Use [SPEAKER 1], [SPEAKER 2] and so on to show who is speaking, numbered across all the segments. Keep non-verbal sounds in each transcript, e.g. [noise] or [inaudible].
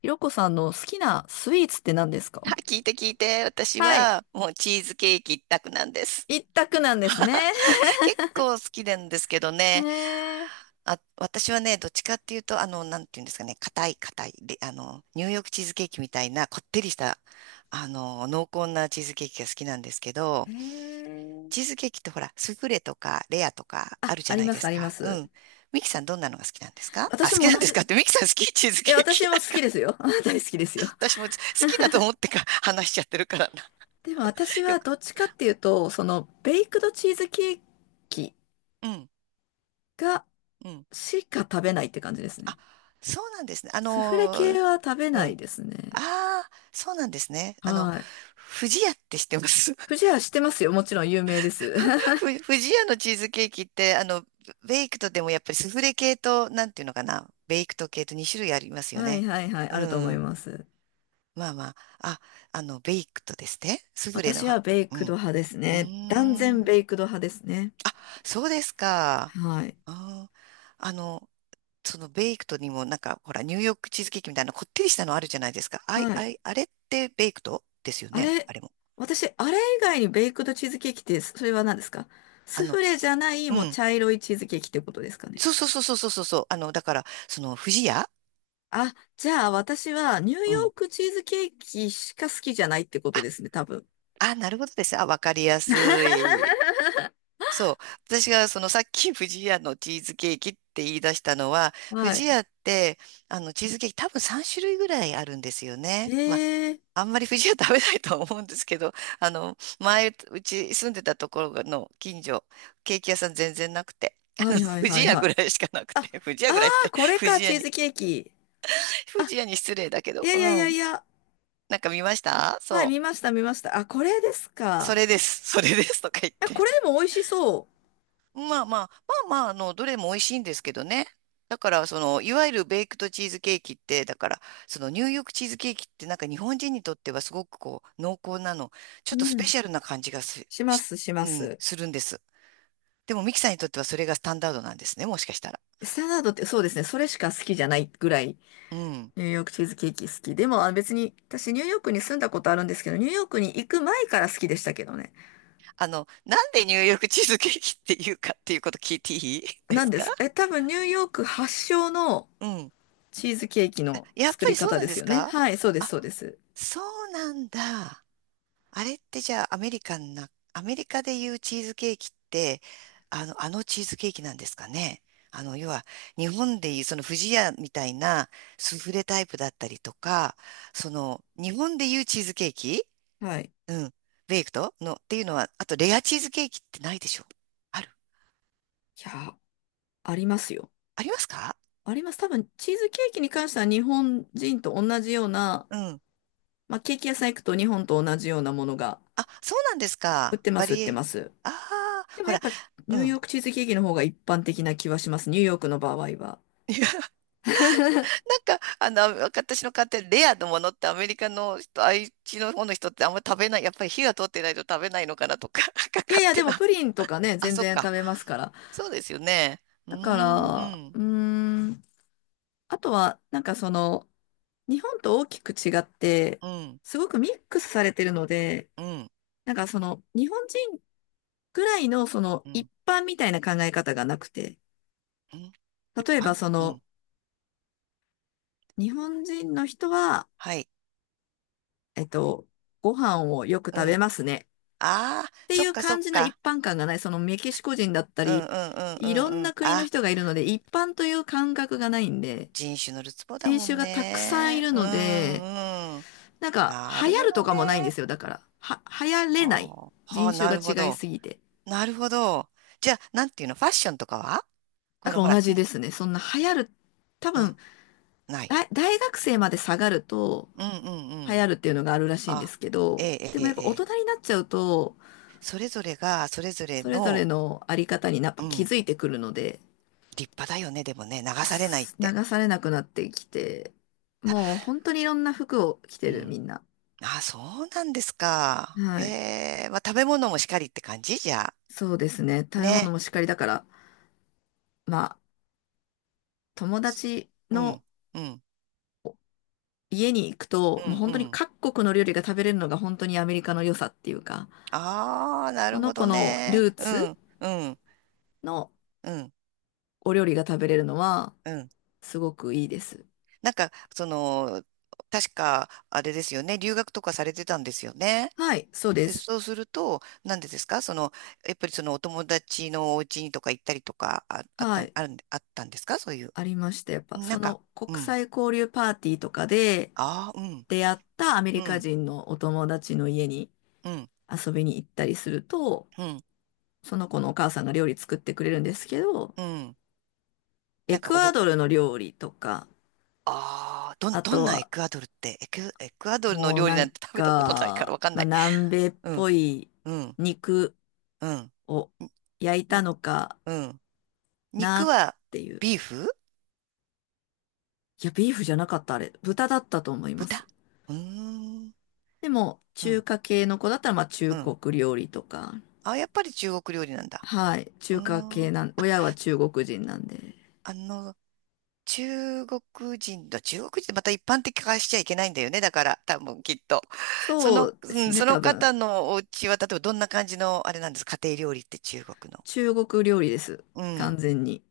[SPEAKER 1] ひろこさんの好きなスイーツって何です
[SPEAKER 2] は
[SPEAKER 1] か？
[SPEAKER 2] い、聞いて聞いて。私
[SPEAKER 1] はい。
[SPEAKER 2] はもうチーズケーキ一択なんです。
[SPEAKER 1] 一択なんですね。[laughs]
[SPEAKER 2] [laughs] 結構好きなんですけど
[SPEAKER 1] へ
[SPEAKER 2] ね。
[SPEAKER 1] えー、
[SPEAKER 2] あ、私はね、どっちかっていうと、なんていうんですかね、硬い硬い。で、ニューヨークチーズケーキみたいなこってりした、濃厚なチーズケーキが好きなんですけ
[SPEAKER 1] へ
[SPEAKER 2] ど、チー
[SPEAKER 1] ー
[SPEAKER 2] ズケーキってほら、スフレとかレアとかあ
[SPEAKER 1] あ、
[SPEAKER 2] るじ
[SPEAKER 1] あ
[SPEAKER 2] ゃ
[SPEAKER 1] り
[SPEAKER 2] ない
[SPEAKER 1] ま
[SPEAKER 2] で
[SPEAKER 1] す、あ
[SPEAKER 2] す
[SPEAKER 1] りま
[SPEAKER 2] か。う
[SPEAKER 1] す。
[SPEAKER 2] ん。ミキさんどんなのが好きなんですかあ、
[SPEAKER 1] 私
[SPEAKER 2] 好き
[SPEAKER 1] も
[SPEAKER 2] な
[SPEAKER 1] 同
[SPEAKER 2] んです
[SPEAKER 1] じ、
[SPEAKER 2] かって、ミキさん好きチーズ
[SPEAKER 1] え、
[SPEAKER 2] ケー
[SPEAKER 1] 私
[SPEAKER 2] キ？
[SPEAKER 1] も好
[SPEAKER 2] [laughs]
[SPEAKER 1] きですよ。[laughs] 大好きですよ。
[SPEAKER 2] 私も好きだと思ってか話しちゃってるからな。
[SPEAKER 1] でも私
[SPEAKER 2] [laughs] よ
[SPEAKER 1] は
[SPEAKER 2] く。
[SPEAKER 1] どっちかっていうと、その、ベイクドチーズケーキ
[SPEAKER 2] うん。
[SPEAKER 1] が、
[SPEAKER 2] うん
[SPEAKER 1] しか食べないって感じですね。
[SPEAKER 2] あ、そうなんですね。
[SPEAKER 1] スフレ系は食べ
[SPEAKER 2] う
[SPEAKER 1] ない
[SPEAKER 2] ん。
[SPEAKER 1] ですね。
[SPEAKER 2] ああ、そうなんですね。
[SPEAKER 1] はい。
[SPEAKER 2] 不二家って知ってます？
[SPEAKER 1] 不二
[SPEAKER 2] [laughs]
[SPEAKER 1] 家知ってますよ。もちろん有名です。[laughs]
[SPEAKER 2] 不二家のチーズケーキって、ベイクトでもやっぱりスフレ系と、なんていうのかな、ベイクト系と2種類ありますよ
[SPEAKER 1] はい
[SPEAKER 2] ね。
[SPEAKER 1] はいはい、
[SPEAKER 2] う
[SPEAKER 1] あると思い
[SPEAKER 2] ん。
[SPEAKER 1] ます。
[SPEAKER 2] まあまあ、あ、ベイクトですね。スフレの
[SPEAKER 1] 私は
[SPEAKER 2] は、
[SPEAKER 1] ベイ
[SPEAKER 2] う
[SPEAKER 1] クド
[SPEAKER 2] ん。
[SPEAKER 1] 派です
[SPEAKER 2] う
[SPEAKER 1] ね。断
[SPEAKER 2] ー
[SPEAKER 1] 然
[SPEAKER 2] ん。
[SPEAKER 1] ベイクド派ですね。
[SPEAKER 2] そうですか。
[SPEAKER 1] はい。
[SPEAKER 2] あー、あの、そのベイクトにもなんか、ほら、ニューヨークチーズケーキみたいなこってりしたのあるじゃないですか。あい、
[SPEAKER 1] は
[SPEAKER 2] あ
[SPEAKER 1] い。
[SPEAKER 2] い、あれってベイクトですよ
[SPEAKER 1] あ
[SPEAKER 2] ね。
[SPEAKER 1] れ、
[SPEAKER 2] あれも。
[SPEAKER 1] 私、あれ以外にベイクドチーズケーキって、それは何ですか？
[SPEAKER 2] あ
[SPEAKER 1] スフ
[SPEAKER 2] の、
[SPEAKER 1] レじゃない、
[SPEAKER 2] う
[SPEAKER 1] もう
[SPEAKER 2] ん。
[SPEAKER 1] 茶色いチーズケーキってことですかね。
[SPEAKER 2] そうそうそうそうそうそうそう。だから、その、不二家、
[SPEAKER 1] あ、じゃあ私はニュー
[SPEAKER 2] う
[SPEAKER 1] ヨ
[SPEAKER 2] ん。
[SPEAKER 1] ークチーズケーキしか好きじゃないってこと
[SPEAKER 2] あ、
[SPEAKER 1] ですね、多分。
[SPEAKER 2] あ、なるほどです。あ、わかりやす
[SPEAKER 1] [laughs]
[SPEAKER 2] い。そう。私がそのさっき不二家のチーズケーキって言い出したのは、不
[SPEAKER 1] は
[SPEAKER 2] 二
[SPEAKER 1] い。
[SPEAKER 2] 家って、チーズケーキ多分3種類ぐらいあるんですよね。まあ、
[SPEAKER 1] ええ
[SPEAKER 2] あんまり藤は食べないと思うんですけど、[laughs] 前、うち住んでたところの近所、ケーキ屋さん全然なくて、[laughs]
[SPEAKER 1] ー
[SPEAKER 2] あ
[SPEAKER 1] は
[SPEAKER 2] の
[SPEAKER 1] いはいは
[SPEAKER 2] 藤
[SPEAKER 1] い
[SPEAKER 2] 屋
[SPEAKER 1] はい。
[SPEAKER 2] ぐらいしかなく
[SPEAKER 1] あ、
[SPEAKER 2] て、[laughs] 藤屋
[SPEAKER 1] あ
[SPEAKER 2] ぐらいっ
[SPEAKER 1] あ
[SPEAKER 2] て、
[SPEAKER 1] これか、チーズケーキ。あ、
[SPEAKER 2] 藤屋に失礼だけ
[SPEAKER 1] い
[SPEAKER 2] ど、
[SPEAKER 1] や
[SPEAKER 2] う
[SPEAKER 1] いやいや
[SPEAKER 2] ん。
[SPEAKER 1] いや。
[SPEAKER 2] なんか見ました
[SPEAKER 1] はい、
[SPEAKER 2] そ
[SPEAKER 1] 見
[SPEAKER 2] う。
[SPEAKER 1] ました見ました。あ、これです
[SPEAKER 2] そ
[SPEAKER 1] か？
[SPEAKER 2] れです。それですとか言っ
[SPEAKER 1] あ、
[SPEAKER 2] て。
[SPEAKER 1] これでも美味しそう。
[SPEAKER 2] まあまあ、まあまあ、どれも美味しいんですけどね。だから、その、いわゆるベイクドチーズケーキって、だから、その、ニューヨークチーズケーキって、なんか日本人にとってはすごくこう、濃厚なの、ちょっと
[SPEAKER 1] う
[SPEAKER 2] スペ
[SPEAKER 1] ん。
[SPEAKER 2] シャルな感じが
[SPEAKER 1] します、しま
[SPEAKER 2] うん、
[SPEAKER 1] す。
[SPEAKER 2] するんです。でも、ミキさんにとってはそれがスタンダードなんですね、もしかしたら。
[SPEAKER 1] スタンダードってそうですね、それしか好きじゃないぐらい、
[SPEAKER 2] うん。
[SPEAKER 1] ニューヨークチーズケーキ好き。でも、あ別に、私ニューヨークに住んだことあるんですけど、ニューヨークに行く前から好きでしたけどね。
[SPEAKER 2] なんでニューヨークチーズケーキっていうかっていうこと聞いていいで
[SPEAKER 1] なん
[SPEAKER 2] す
[SPEAKER 1] で
[SPEAKER 2] か？
[SPEAKER 1] す。え、多分ニューヨーク発祥の
[SPEAKER 2] うん。
[SPEAKER 1] チーズケーキの
[SPEAKER 2] やっ
[SPEAKER 1] 作
[SPEAKER 2] ぱ
[SPEAKER 1] り
[SPEAKER 2] りそう
[SPEAKER 1] 方
[SPEAKER 2] なん
[SPEAKER 1] で
[SPEAKER 2] で
[SPEAKER 1] す
[SPEAKER 2] す
[SPEAKER 1] よね。
[SPEAKER 2] か？
[SPEAKER 1] はい、そうです、
[SPEAKER 2] あ、
[SPEAKER 1] そうです。
[SPEAKER 2] そうなんだ。あれってじゃあアメリカンな、アメリカでいうチーズケーキって、あのチーズケーキなんですかね。要は、日本でいうその不二家みたいなスフレタイプだったりとか、その、日本でいうチーズケーキ、
[SPEAKER 1] はい。い
[SPEAKER 2] うん。ベイクトのっていうのは、あとレアチーズケーキってないでしょ？ある？
[SPEAKER 1] や、ありますよ。
[SPEAKER 2] ありますか？
[SPEAKER 1] あります。多分、チーズケーキに関しては日本人と同じような、
[SPEAKER 2] うん。
[SPEAKER 1] まあ、ケーキ屋さん行くと日本と同じようなものが
[SPEAKER 2] あ、そうなんです
[SPEAKER 1] 売っ
[SPEAKER 2] か。
[SPEAKER 1] てま
[SPEAKER 2] バ
[SPEAKER 1] す、売っ
[SPEAKER 2] リ
[SPEAKER 1] て
[SPEAKER 2] エ。
[SPEAKER 1] ます。
[SPEAKER 2] ああ、
[SPEAKER 1] でも
[SPEAKER 2] ほ
[SPEAKER 1] やっ
[SPEAKER 2] ら、
[SPEAKER 1] ぱ
[SPEAKER 2] う
[SPEAKER 1] ニュー
[SPEAKER 2] ん。
[SPEAKER 1] ヨークチーズケーキの方が一般的な気はします。ニューヨークの場合は。
[SPEAKER 2] [laughs] な
[SPEAKER 1] [laughs]
[SPEAKER 2] んか、私の買ってるレアのものってアメリカの人、愛知の方の人ってあんま食べない、やっぱり火が通ってないと食べないのかなとか、[laughs] なんか
[SPEAKER 1] いやい
[SPEAKER 2] 勝
[SPEAKER 1] や、で
[SPEAKER 2] 手
[SPEAKER 1] も
[SPEAKER 2] な。
[SPEAKER 1] プリンとかね、
[SPEAKER 2] あ、
[SPEAKER 1] 全
[SPEAKER 2] そっ
[SPEAKER 1] 然食
[SPEAKER 2] か。
[SPEAKER 1] べますから。
[SPEAKER 2] そうですよね。うー
[SPEAKER 1] だか
[SPEAKER 2] ん、
[SPEAKER 1] ら、
[SPEAKER 2] うん、
[SPEAKER 1] うーん、あとは、なんかその、日本と大きく違って、
[SPEAKER 2] うん、
[SPEAKER 1] すごくミックスされてるので、
[SPEAKER 2] うん、
[SPEAKER 1] なんかその、日本人ぐらいのその、
[SPEAKER 2] う
[SPEAKER 1] 一
[SPEAKER 2] ん、
[SPEAKER 1] 般みたいな考え方がなくて、
[SPEAKER 2] うん、一
[SPEAKER 1] 例えば
[SPEAKER 2] 般、
[SPEAKER 1] そ
[SPEAKER 2] う
[SPEAKER 1] の、
[SPEAKER 2] ん、
[SPEAKER 1] 日本人の人は、
[SPEAKER 2] はい、
[SPEAKER 1] えっと、ご飯をよく
[SPEAKER 2] う
[SPEAKER 1] 食べ
[SPEAKER 2] ん。
[SPEAKER 1] ますね。
[SPEAKER 2] ああ、
[SPEAKER 1] って
[SPEAKER 2] そ
[SPEAKER 1] い
[SPEAKER 2] っ
[SPEAKER 1] う
[SPEAKER 2] かそ
[SPEAKER 1] 感
[SPEAKER 2] っ
[SPEAKER 1] じの一
[SPEAKER 2] か。
[SPEAKER 1] 般感がない。そのメキシコ人だった
[SPEAKER 2] うん、うん、う
[SPEAKER 1] り、
[SPEAKER 2] ん、
[SPEAKER 1] いろ
[SPEAKER 2] う
[SPEAKER 1] ん
[SPEAKER 2] ん、う
[SPEAKER 1] な
[SPEAKER 2] ん。
[SPEAKER 1] 国の
[SPEAKER 2] あ、
[SPEAKER 1] 人がいるので、一般という感覚がないんで、
[SPEAKER 2] 人種のるつぼだ
[SPEAKER 1] 人
[SPEAKER 2] も
[SPEAKER 1] 種
[SPEAKER 2] ん
[SPEAKER 1] がたくさんい
[SPEAKER 2] ね。
[SPEAKER 1] る
[SPEAKER 2] うん、
[SPEAKER 1] ので、
[SPEAKER 2] うん。
[SPEAKER 1] なんか、
[SPEAKER 2] な
[SPEAKER 1] 流
[SPEAKER 2] る
[SPEAKER 1] 行
[SPEAKER 2] ほ
[SPEAKER 1] る
[SPEAKER 2] ど
[SPEAKER 1] とかもないんで
[SPEAKER 2] ね。
[SPEAKER 1] すよ。だから、は、流行
[SPEAKER 2] あ
[SPEAKER 1] れない。
[SPEAKER 2] ーはあ、
[SPEAKER 1] 人種
[SPEAKER 2] な
[SPEAKER 1] が
[SPEAKER 2] るほ
[SPEAKER 1] 違い
[SPEAKER 2] ど。
[SPEAKER 1] すぎて。
[SPEAKER 2] なるほど。じゃあ、なんていうの、ファッションとかはこ
[SPEAKER 1] だか
[SPEAKER 2] のほ
[SPEAKER 1] ら
[SPEAKER 2] ら、ん、
[SPEAKER 1] 同じですね。そんな流行る、多分、
[SPEAKER 2] あ、ない。
[SPEAKER 1] 大大学生まで下がると、
[SPEAKER 2] うんうんう
[SPEAKER 1] 流
[SPEAKER 2] ん。
[SPEAKER 1] 行るっていうのがあるらしいんで
[SPEAKER 2] あ、
[SPEAKER 1] すけ
[SPEAKER 2] え
[SPEAKER 1] ど、
[SPEAKER 2] え
[SPEAKER 1] で
[SPEAKER 2] え
[SPEAKER 1] もやっぱ
[SPEAKER 2] ええ
[SPEAKER 1] 大
[SPEAKER 2] え、
[SPEAKER 1] 人になっちゃうと、
[SPEAKER 2] それぞれが、それぞれ
[SPEAKER 1] それぞれ
[SPEAKER 2] の、
[SPEAKER 1] のあり方になっぱ
[SPEAKER 2] う
[SPEAKER 1] 気
[SPEAKER 2] ん、
[SPEAKER 1] づいてくるので、
[SPEAKER 2] 立派だよね、でもね、流されないっ
[SPEAKER 1] す
[SPEAKER 2] て。
[SPEAKER 1] 流されなくなってきて、もう本当にいろんな服を着て
[SPEAKER 2] う
[SPEAKER 1] る、み
[SPEAKER 2] ん。
[SPEAKER 1] んな。
[SPEAKER 2] あ、そうなんですか。へ
[SPEAKER 1] はい。
[SPEAKER 2] え、まあ、食べ物もしかりって感じじゃあ。
[SPEAKER 1] そうですね。食べ物
[SPEAKER 2] ね。
[SPEAKER 1] もしっかりだから、まあ、友
[SPEAKER 2] す
[SPEAKER 1] 達
[SPEAKER 2] う
[SPEAKER 1] の
[SPEAKER 2] ん、うん、
[SPEAKER 1] 家に行く
[SPEAKER 2] う
[SPEAKER 1] と、も
[SPEAKER 2] ん、
[SPEAKER 1] う本
[SPEAKER 2] う
[SPEAKER 1] 当に
[SPEAKER 2] ん。
[SPEAKER 1] 各国の料理が食べれるのが本当にアメリカの良さっていうか、
[SPEAKER 2] ああ、な
[SPEAKER 1] そ
[SPEAKER 2] る
[SPEAKER 1] の
[SPEAKER 2] ほ
[SPEAKER 1] 子
[SPEAKER 2] ど
[SPEAKER 1] の
[SPEAKER 2] ね。
[SPEAKER 1] ルー
[SPEAKER 2] う
[SPEAKER 1] ツ
[SPEAKER 2] ん、うん、
[SPEAKER 1] の
[SPEAKER 2] うん、
[SPEAKER 1] お料理が食べれるのは、
[SPEAKER 2] うん。
[SPEAKER 1] すごくいいです。
[SPEAKER 2] なんか、その、確か、あれですよね、留学とかされてたんですよね。
[SPEAKER 1] はい、そうで
[SPEAKER 2] で、
[SPEAKER 1] す。
[SPEAKER 2] そうすると、なんでですかその、やっぱりそのお友達のお家にとか行ったりとか、あ、あっ
[SPEAKER 1] は
[SPEAKER 2] た、
[SPEAKER 1] い、
[SPEAKER 2] あるん、あったんですかそういう。
[SPEAKER 1] ありました。やっぱ、
[SPEAKER 2] な
[SPEAKER 1] そ
[SPEAKER 2] んか、
[SPEAKER 1] の
[SPEAKER 2] う
[SPEAKER 1] 国
[SPEAKER 2] ん。
[SPEAKER 1] 際交流パーティーとかで
[SPEAKER 2] ああ、うん、
[SPEAKER 1] 出会ったアメ
[SPEAKER 2] う
[SPEAKER 1] リカ
[SPEAKER 2] ん、
[SPEAKER 1] 人のお友達の家に、
[SPEAKER 2] うん、
[SPEAKER 1] 遊びに行ったりすると、
[SPEAKER 2] うん、
[SPEAKER 1] その子のお母さんが料理作ってくれるんですけど、
[SPEAKER 2] うん。な
[SPEAKER 1] エ
[SPEAKER 2] んか、
[SPEAKER 1] クアドルの料理とか、
[SPEAKER 2] ああ、
[SPEAKER 1] あ
[SPEAKER 2] ど
[SPEAKER 1] と
[SPEAKER 2] んなエ
[SPEAKER 1] は
[SPEAKER 2] クアドルって、エクアドルの
[SPEAKER 1] もう
[SPEAKER 2] 料理
[SPEAKER 1] な
[SPEAKER 2] なん
[SPEAKER 1] ん
[SPEAKER 2] て食べたことないから
[SPEAKER 1] か、
[SPEAKER 2] わかん
[SPEAKER 1] ま
[SPEAKER 2] な
[SPEAKER 1] あ、
[SPEAKER 2] い。
[SPEAKER 1] 南米っ
[SPEAKER 2] うん、
[SPEAKER 1] ぽい
[SPEAKER 2] うん、
[SPEAKER 1] 肉
[SPEAKER 2] うん、
[SPEAKER 1] を焼い
[SPEAKER 2] う
[SPEAKER 1] た
[SPEAKER 2] ん。
[SPEAKER 1] のか
[SPEAKER 2] うん、
[SPEAKER 1] な
[SPEAKER 2] 肉
[SPEAKER 1] っ
[SPEAKER 2] は？
[SPEAKER 1] ていう。
[SPEAKER 2] ビーフ？
[SPEAKER 1] いや、ビーフじゃなかった、あれ。豚だったと思います。
[SPEAKER 2] 豚？うーん。
[SPEAKER 1] でも、
[SPEAKER 2] う
[SPEAKER 1] 中
[SPEAKER 2] ん
[SPEAKER 1] 華系の子だったら、まあ、中
[SPEAKER 2] うん。
[SPEAKER 1] 国料理とか、
[SPEAKER 2] あ、やっぱり中国料理なんだ。
[SPEAKER 1] はい、
[SPEAKER 2] う
[SPEAKER 1] 中華
[SPEAKER 2] ー
[SPEAKER 1] 系
[SPEAKER 2] ん。
[SPEAKER 1] なん、親は中国人なんで。
[SPEAKER 2] あの、中国中国人ってまた一般的化しちゃいけないんだよね。だから、多分きっと。そ
[SPEAKER 1] そ
[SPEAKER 2] の、
[SPEAKER 1] うで
[SPEAKER 2] う
[SPEAKER 1] す
[SPEAKER 2] ん、
[SPEAKER 1] ね、
[SPEAKER 2] その
[SPEAKER 1] 多分。
[SPEAKER 2] 方のお家は、例えばどんな感じの、あれなんですか、家庭料理って中国の。
[SPEAKER 1] 中国料理です。
[SPEAKER 2] う
[SPEAKER 1] 完
[SPEAKER 2] ん。
[SPEAKER 1] 全に。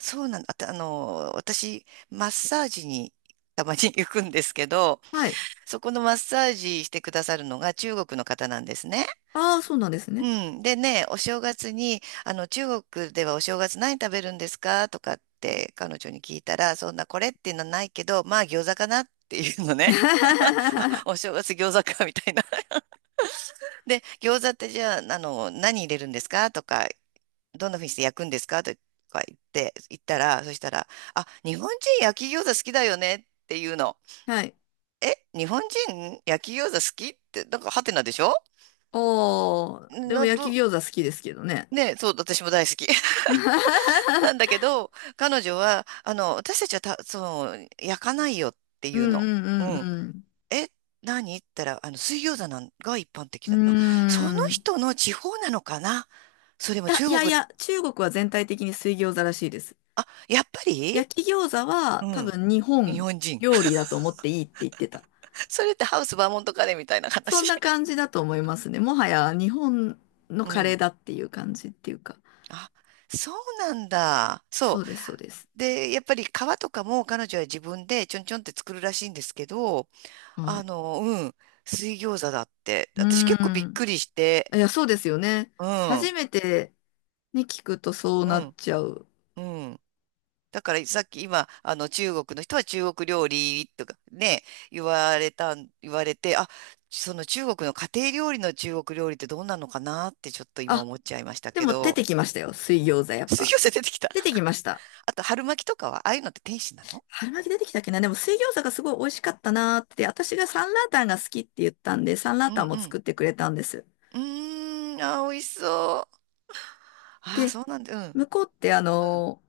[SPEAKER 2] そうなんだ。あと私、マッサージにたまに行くんですけど、
[SPEAKER 1] はい。
[SPEAKER 2] そこのマッサージしてくださるのが中国の方なんですね。
[SPEAKER 1] ああ、そうなんです
[SPEAKER 2] う
[SPEAKER 1] ね。
[SPEAKER 2] ん。でね、お正月に、中国ではお正月何食べるんですかとかって彼女に聞いたら、そんなこれっていうのはないけど、まあ餃子かなっていうのね。[laughs] あ
[SPEAKER 1] [laughs]
[SPEAKER 2] お正月餃子かみたいな。で、餃子ってじゃあ、何入れるんですかとか、どんな風にして焼くんですかとか言って、言ったら、そしたら、あ、日本人焼き餃子好きだよねっていうの。
[SPEAKER 1] はい。
[SPEAKER 2] え、日本人焼き餃子好きって、なんかハテナでしょ？
[SPEAKER 1] おー、でも
[SPEAKER 2] な、
[SPEAKER 1] 焼き
[SPEAKER 2] ど、
[SPEAKER 1] 餃子好きですけどね。
[SPEAKER 2] ね、そう、私も大好き。
[SPEAKER 1] [laughs]
[SPEAKER 2] なんだけど、彼女は、私たちはた、その、焼かないよって
[SPEAKER 1] う
[SPEAKER 2] いう
[SPEAKER 1] んう
[SPEAKER 2] の。う
[SPEAKER 1] ん
[SPEAKER 2] ん。
[SPEAKER 1] うん
[SPEAKER 2] え、何って言ったら、水餃子なんが一般的
[SPEAKER 1] うん。
[SPEAKER 2] だ。まあ、その
[SPEAKER 1] うーん。
[SPEAKER 2] 人の地方なのかな？それ
[SPEAKER 1] い
[SPEAKER 2] も
[SPEAKER 1] や、い
[SPEAKER 2] 中
[SPEAKER 1] やい
[SPEAKER 2] 国、
[SPEAKER 1] や、中国は全体的に水餃子らしいです。
[SPEAKER 2] あ、やっぱり、
[SPEAKER 1] 焼き餃子は
[SPEAKER 2] う
[SPEAKER 1] 多
[SPEAKER 2] ん。
[SPEAKER 1] 分日
[SPEAKER 2] 日
[SPEAKER 1] 本
[SPEAKER 2] 本人。
[SPEAKER 1] 料
[SPEAKER 2] [laughs]
[SPEAKER 1] 理だと思っていいって言ってた。
[SPEAKER 2] それってハウスバーモントカレーみたいな
[SPEAKER 1] そん
[SPEAKER 2] 話。
[SPEAKER 1] な感じだと思いますね。もはや日本
[SPEAKER 2] [laughs]
[SPEAKER 1] の
[SPEAKER 2] う
[SPEAKER 1] カレー
[SPEAKER 2] ん。
[SPEAKER 1] だっていう感じっていうか。
[SPEAKER 2] あ、そうなんだ。
[SPEAKER 1] そ
[SPEAKER 2] そ
[SPEAKER 1] うです、そうです。
[SPEAKER 2] う。で、やっぱり皮とかも彼女は自分でちょんちょんって作るらしいんですけど、
[SPEAKER 1] はい。
[SPEAKER 2] うん。水餃子だって。
[SPEAKER 1] う
[SPEAKER 2] 私結構び
[SPEAKER 1] ー
[SPEAKER 2] っく
[SPEAKER 1] ん。
[SPEAKER 2] りして、
[SPEAKER 1] いや、そうですよね。
[SPEAKER 2] うん、う
[SPEAKER 1] 初めてね、聞くとそうなっ
[SPEAKER 2] ん、
[SPEAKER 1] ちゃう。
[SPEAKER 2] うん。だからさっき今、あの中国の人は中国料理とかね、言われたん、言われて、あ、その中国の家庭料理の中国料理ってどうなのかなってちょっと今
[SPEAKER 1] あ、
[SPEAKER 2] 思っちゃいました
[SPEAKER 1] で
[SPEAKER 2] け
[SPEAKER 1] も出
[SPEAKER 2] ど、
[SPEAKER 1] てきましたよ。水餃子やっ
[SPEAKER 2] 水
[SPEAKER 1] ぱ。
[SPEAKER 2] 餃子出てきた。
[SPEAKER 1] 出てきました。
[SPEAKER 2] あと春巻きとかは、ああいうのって天使なの？
[SPEAKER 1] 春巻き出てきたっけなでも水餃子がすごい美味しかったなーって、私がサンラータンが好きって言ったんで、サンラー
[SPEAKER 2] うん
[SPEAKER 1] タンも
[SPEAKER 2] うん。
[SPEAKER 1] 作ってくれたんです。
[SPEAKER 2] うーん、あー、美味しそう。ああ、
[SPEAKER 1] で、
[SPEAKER 2] そうなんだ。うん、
[SPEAKER 1] 向こうってあ
[SPEAKER 2] うん。
[SPEAKER 1] の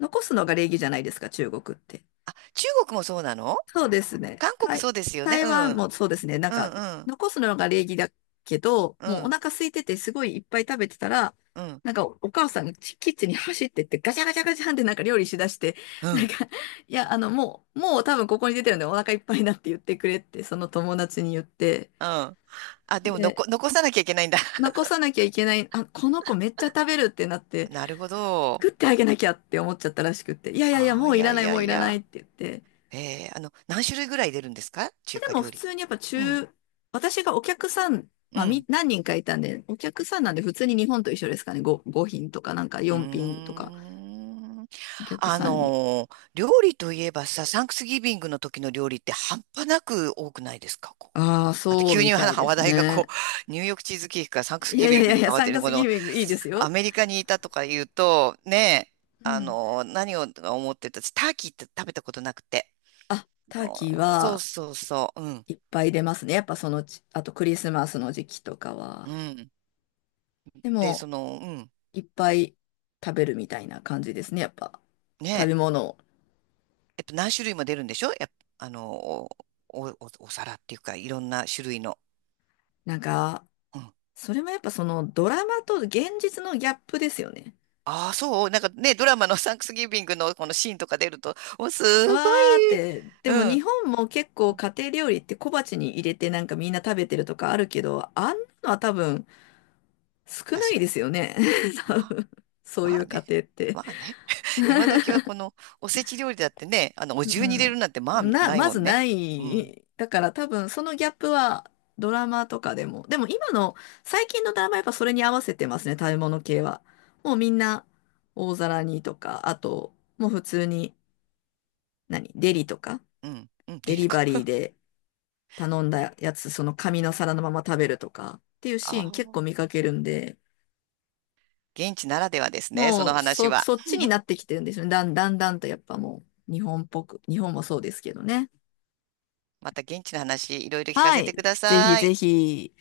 [SPEAKER 1] 残すのが礼儀じゃないですか、中国って。
[SPEAKER 2] 中国もそうなの？
[SPEAKER 1] そうですね。
[SPEAKER 2] 韓国
[SPEAKER 1] 台、
[SPEAKER 2] そうですよね。
[SPEAKER 1] 台
[SPEAKER 2] うん。
[SPEAKER 1] 湾もそうですね。なん
[SPEAKER 2] う
[SPEAKER 1] か、
[SPEAKER 2] ん、うん、
[SPEAKER 1] 残すのが礼儀だけど、
[SPEAKER 2] う
[SPEAKER 1] もうお
[SPEAKER 2] ん、
[SPEAKER 1] 腹空いててすごいいっぱい食べてたら、
[SPEAKER 2] うん、
[SPEAKER 1] なんかおお母さんがキキッチンに走ってってガチャガチャガチャンってなんか料理しだして、
[SPEAKER 2] う
[SPEAKER 1] なん
[SPEAKER 2] ん。
[SPEAKER 1] か、[laughs] いや、あの、もう、もう多分ここに出てるんでお腹いっぱいだって言ってくれって、その友達に言って、
[SPEAKER 2] うん、あ、でも
[SPEAKER 1] で、
[SPEAKER 2] 残、残さなきゃいけないんだ。
[SPEAKER 1] 残さなきゃいけない、あ、この子めっちゃ食べるってなって、
[SPEAKER 2] なるほど。
[SPEAKER 1] 作ってあげなきゃって思っちゃったらしくって、いやいやいや、
[SPEAKER 2] ああ、
[SPEAKER 1] も
[SPEAKER 2] い
[SPEAKER 1] うい
[SPEAKER 2] や
[SPEAKER 1] ら
[SPEAKER 2] い
[SPEAKER 1] ない
[SPEAKER 2] や
[SPEAKER 1] もうい
[SPEAKER 2] い
[SPEAKER 1] らないっ
[SPEAKER 2] や。
[SPEAKER 1] て言って、
[SPEAKER 2] ええ、何種類ぐらい出るんですか
[SPEAKER 1] で
[SPEAKER 2] 中華
[SPEAKER 1] も
[SPEAKER 2] 料
[SPEAKER 1] 普
[SPEAKER 2] 理？
[SPEAKER 1] 通にやっぱ
[SPEAKER 2] うん、
[SPEAKER 1] 中、私がお客さん、
[SPEAKER 2] う
[SPEAKER 1] まあ、み、
[SPEAKER 2] ん。
[SPEAKER 1] 何人かいたんで、お客さんなんで普通に日本と一緒ですかね。5、5品とかなんか
[SPEAKER 2] う
[SPEAKER 1] 4品と
[SPEAKER 2] ー
[SPEAKER 1] か、
[SPEAKER 2] ん。
[SPEAKER 1] お客さんに。
[SPEAKER 2] 料理といえばさ、サンクスギビングの時の料理って半端なく多くないですかこう？
[SPEAKER 1] ああ、
[SPEAKER 2] あと
[SPEAKER 1] そう
[SPEAKER 2] 急
[SPEAKER 1] み
[SPEAKER 2] に
[SPEAKER 1] たいで
[SPEAKER 2] 話
[SPEAKER 1] す
[SPEAKER 2] 題がこ
[SPEAKER 1] ね。
[SPEAKER 2] う、[laughs] ニューヨークチーズケーキからサンクス
[SPEAKER 1] い
[SPEAKER 2] ギ
[SPEAKER 1] やい
[SPEAKER 2] ビ
[SPEAKER 1] や
[SPEAKER 2] ン
[SPEAKER 1] い
[SPEAKER 2] グ
[SPEAKER 1] やい
[SPEAKER 2] に
[SPEAKER 1] や、
[SPEAKER 2] 変わって
[SPEAKER 1] 3
[SPEAKER 2] る、こ
[SPEAKER 1] 月
[SPEAKER 2] の
[SPEAKER 1] ギビングいいです
[SPEAKER 2] ア
[SPEAKER 1] よ。
[SPEAKER 2] メリカにいたとか言うと、ねえ、
[SPEAKER 1] うん。
[SPEAKER 2] 何を思ってた、私ターキーって食べたことなくて。
[SPEAKER 1] あ、タ
[SPEAKER 2] あ
[SPEAKER 1] ー
[SPEAKER 2] の
[SPEAKER 1] キー
[SPEAKER 2] そう
[SPEAKER 1] は
[SPEAKER 2] そうそう、うん、
[SPEAKER 1] いっぱい出ますね。やっぱそのち、あとクリスマスの時期とかは。
[SPEAKER 2] うん。
[SPEAKER 1] で
[SPEAKER 2] で、そ
[SPEAKER 1] も、
[SPEAKER 2] の、うん、
[SPEAKER 1] いっぱい食べるみたいな感じですね。やっぱ、
[SPEAKER 2] ね
[SPEAKER 1] 食べ
[SPEAKER 2] え、
[SPEAKER 1] 物を。
[SPEAKER 2] やっぱ何種類も出るんでしょやっぱ、お、お、おお皿っていうか、いろんな種類の。
[SPEAKER 1] なんか、
[SPEAKER 2] うん。
[SPEAKER 1] それもやっぱそのドラマと現実のギャップですよね。
[SPEAKER 2] ああ、そう、なんかね、ドラマの [laughs] サンクスギビングのこのシーンとか出ると、もうすご
[SPEAKER 1] わーっ
[SPEAKER 2] い、
[SPEAKER 1] て、でも
[SPEAKER 2] う
[SPEAKER 1] 日
[SPEAKER 2] ん。
[SPEAKER 1] 本も結構家庭料理って小鉢に入れてなんかみんな食べてるとかあるけど、あんなのは多分少な
[SPEAKER 2] 確
[SPEAKER 1] い
[SPEAKER 2] か、
[SPEAKER 1] ですよね。[laughs] 多
[SPEAKER 2] まあ、
[SPEAKER 1] 分そうい
[SPEAKER 2] まあ
[SPEAKER 1] う家
[SPEAKER 2] ね、
[SPEAKER 1] 庭って。
[SPEAKER 2] まあね。[laughs] 今時はこのおせち料理だってね、お
[SPEAKER 1] う
[SPEAKER 2] 重に入れる
[SPEAKER 1] ん。
[SPEAKER 2] なんてまあ
[SPEAKER 1] な、
[SPEAKER 2] ない
[SPEAKER 1] ま
[SPEAKER 2] も
[SPEAKER 1] ず
[SPEAKER 2] んね。
[SPEAKER 1] な
[SPEAKER 2] うん、
[SPEAKER 1] い。だから多分そのギャップはドラマとかでも。でも今の最近のドラマやっぱそれに合わせてますね、食べ物系は。もうみんな大皿にとか、あともう普通に何デリとか。
[SPEAKER 2] うん、うん、
[SPEAKER 1] デ
[SPEAKER 2] デリ
[SPEAKER 1] リ
[SPEAKER 2] カ。
[SPEAKER 1] バリー
[SPEAKER 2] [laughs]
[SPEAKER 1] で頼んだやつ、その紙の皿のまま食べるとかっていう
[SPEAKER 2] あ
[SPEAKER 1] シーン結
[SPEAKER 2] あ、
[SPEAKER 1] 構見かけるんで、
[SPEAKER 2] 現地ならではですね、その
[SPEAKER 1] もう
[SPEAKER 2] 話
[SPEAKER 1] そ、
[SPEAKER 2] は。
[SPEAKER 1] そっちになってきてるんですよね。だんだんだんとやっぱもう日本っぽく、日本もそうですけどね。
[SPEAKER 2] また現地の話、いろいろ聞か
[SPEAKER 1] は
[SPEAKER 2] せてく
[SPEAKER 1] い。
[SPEAKER 2] だ
[SPEAKER 1] ぜひ
[SPEAKER 2] さ
[SPEAKER 1] ぜ
[SPEAKER 2] い。
[SPEAKER 1] ひ。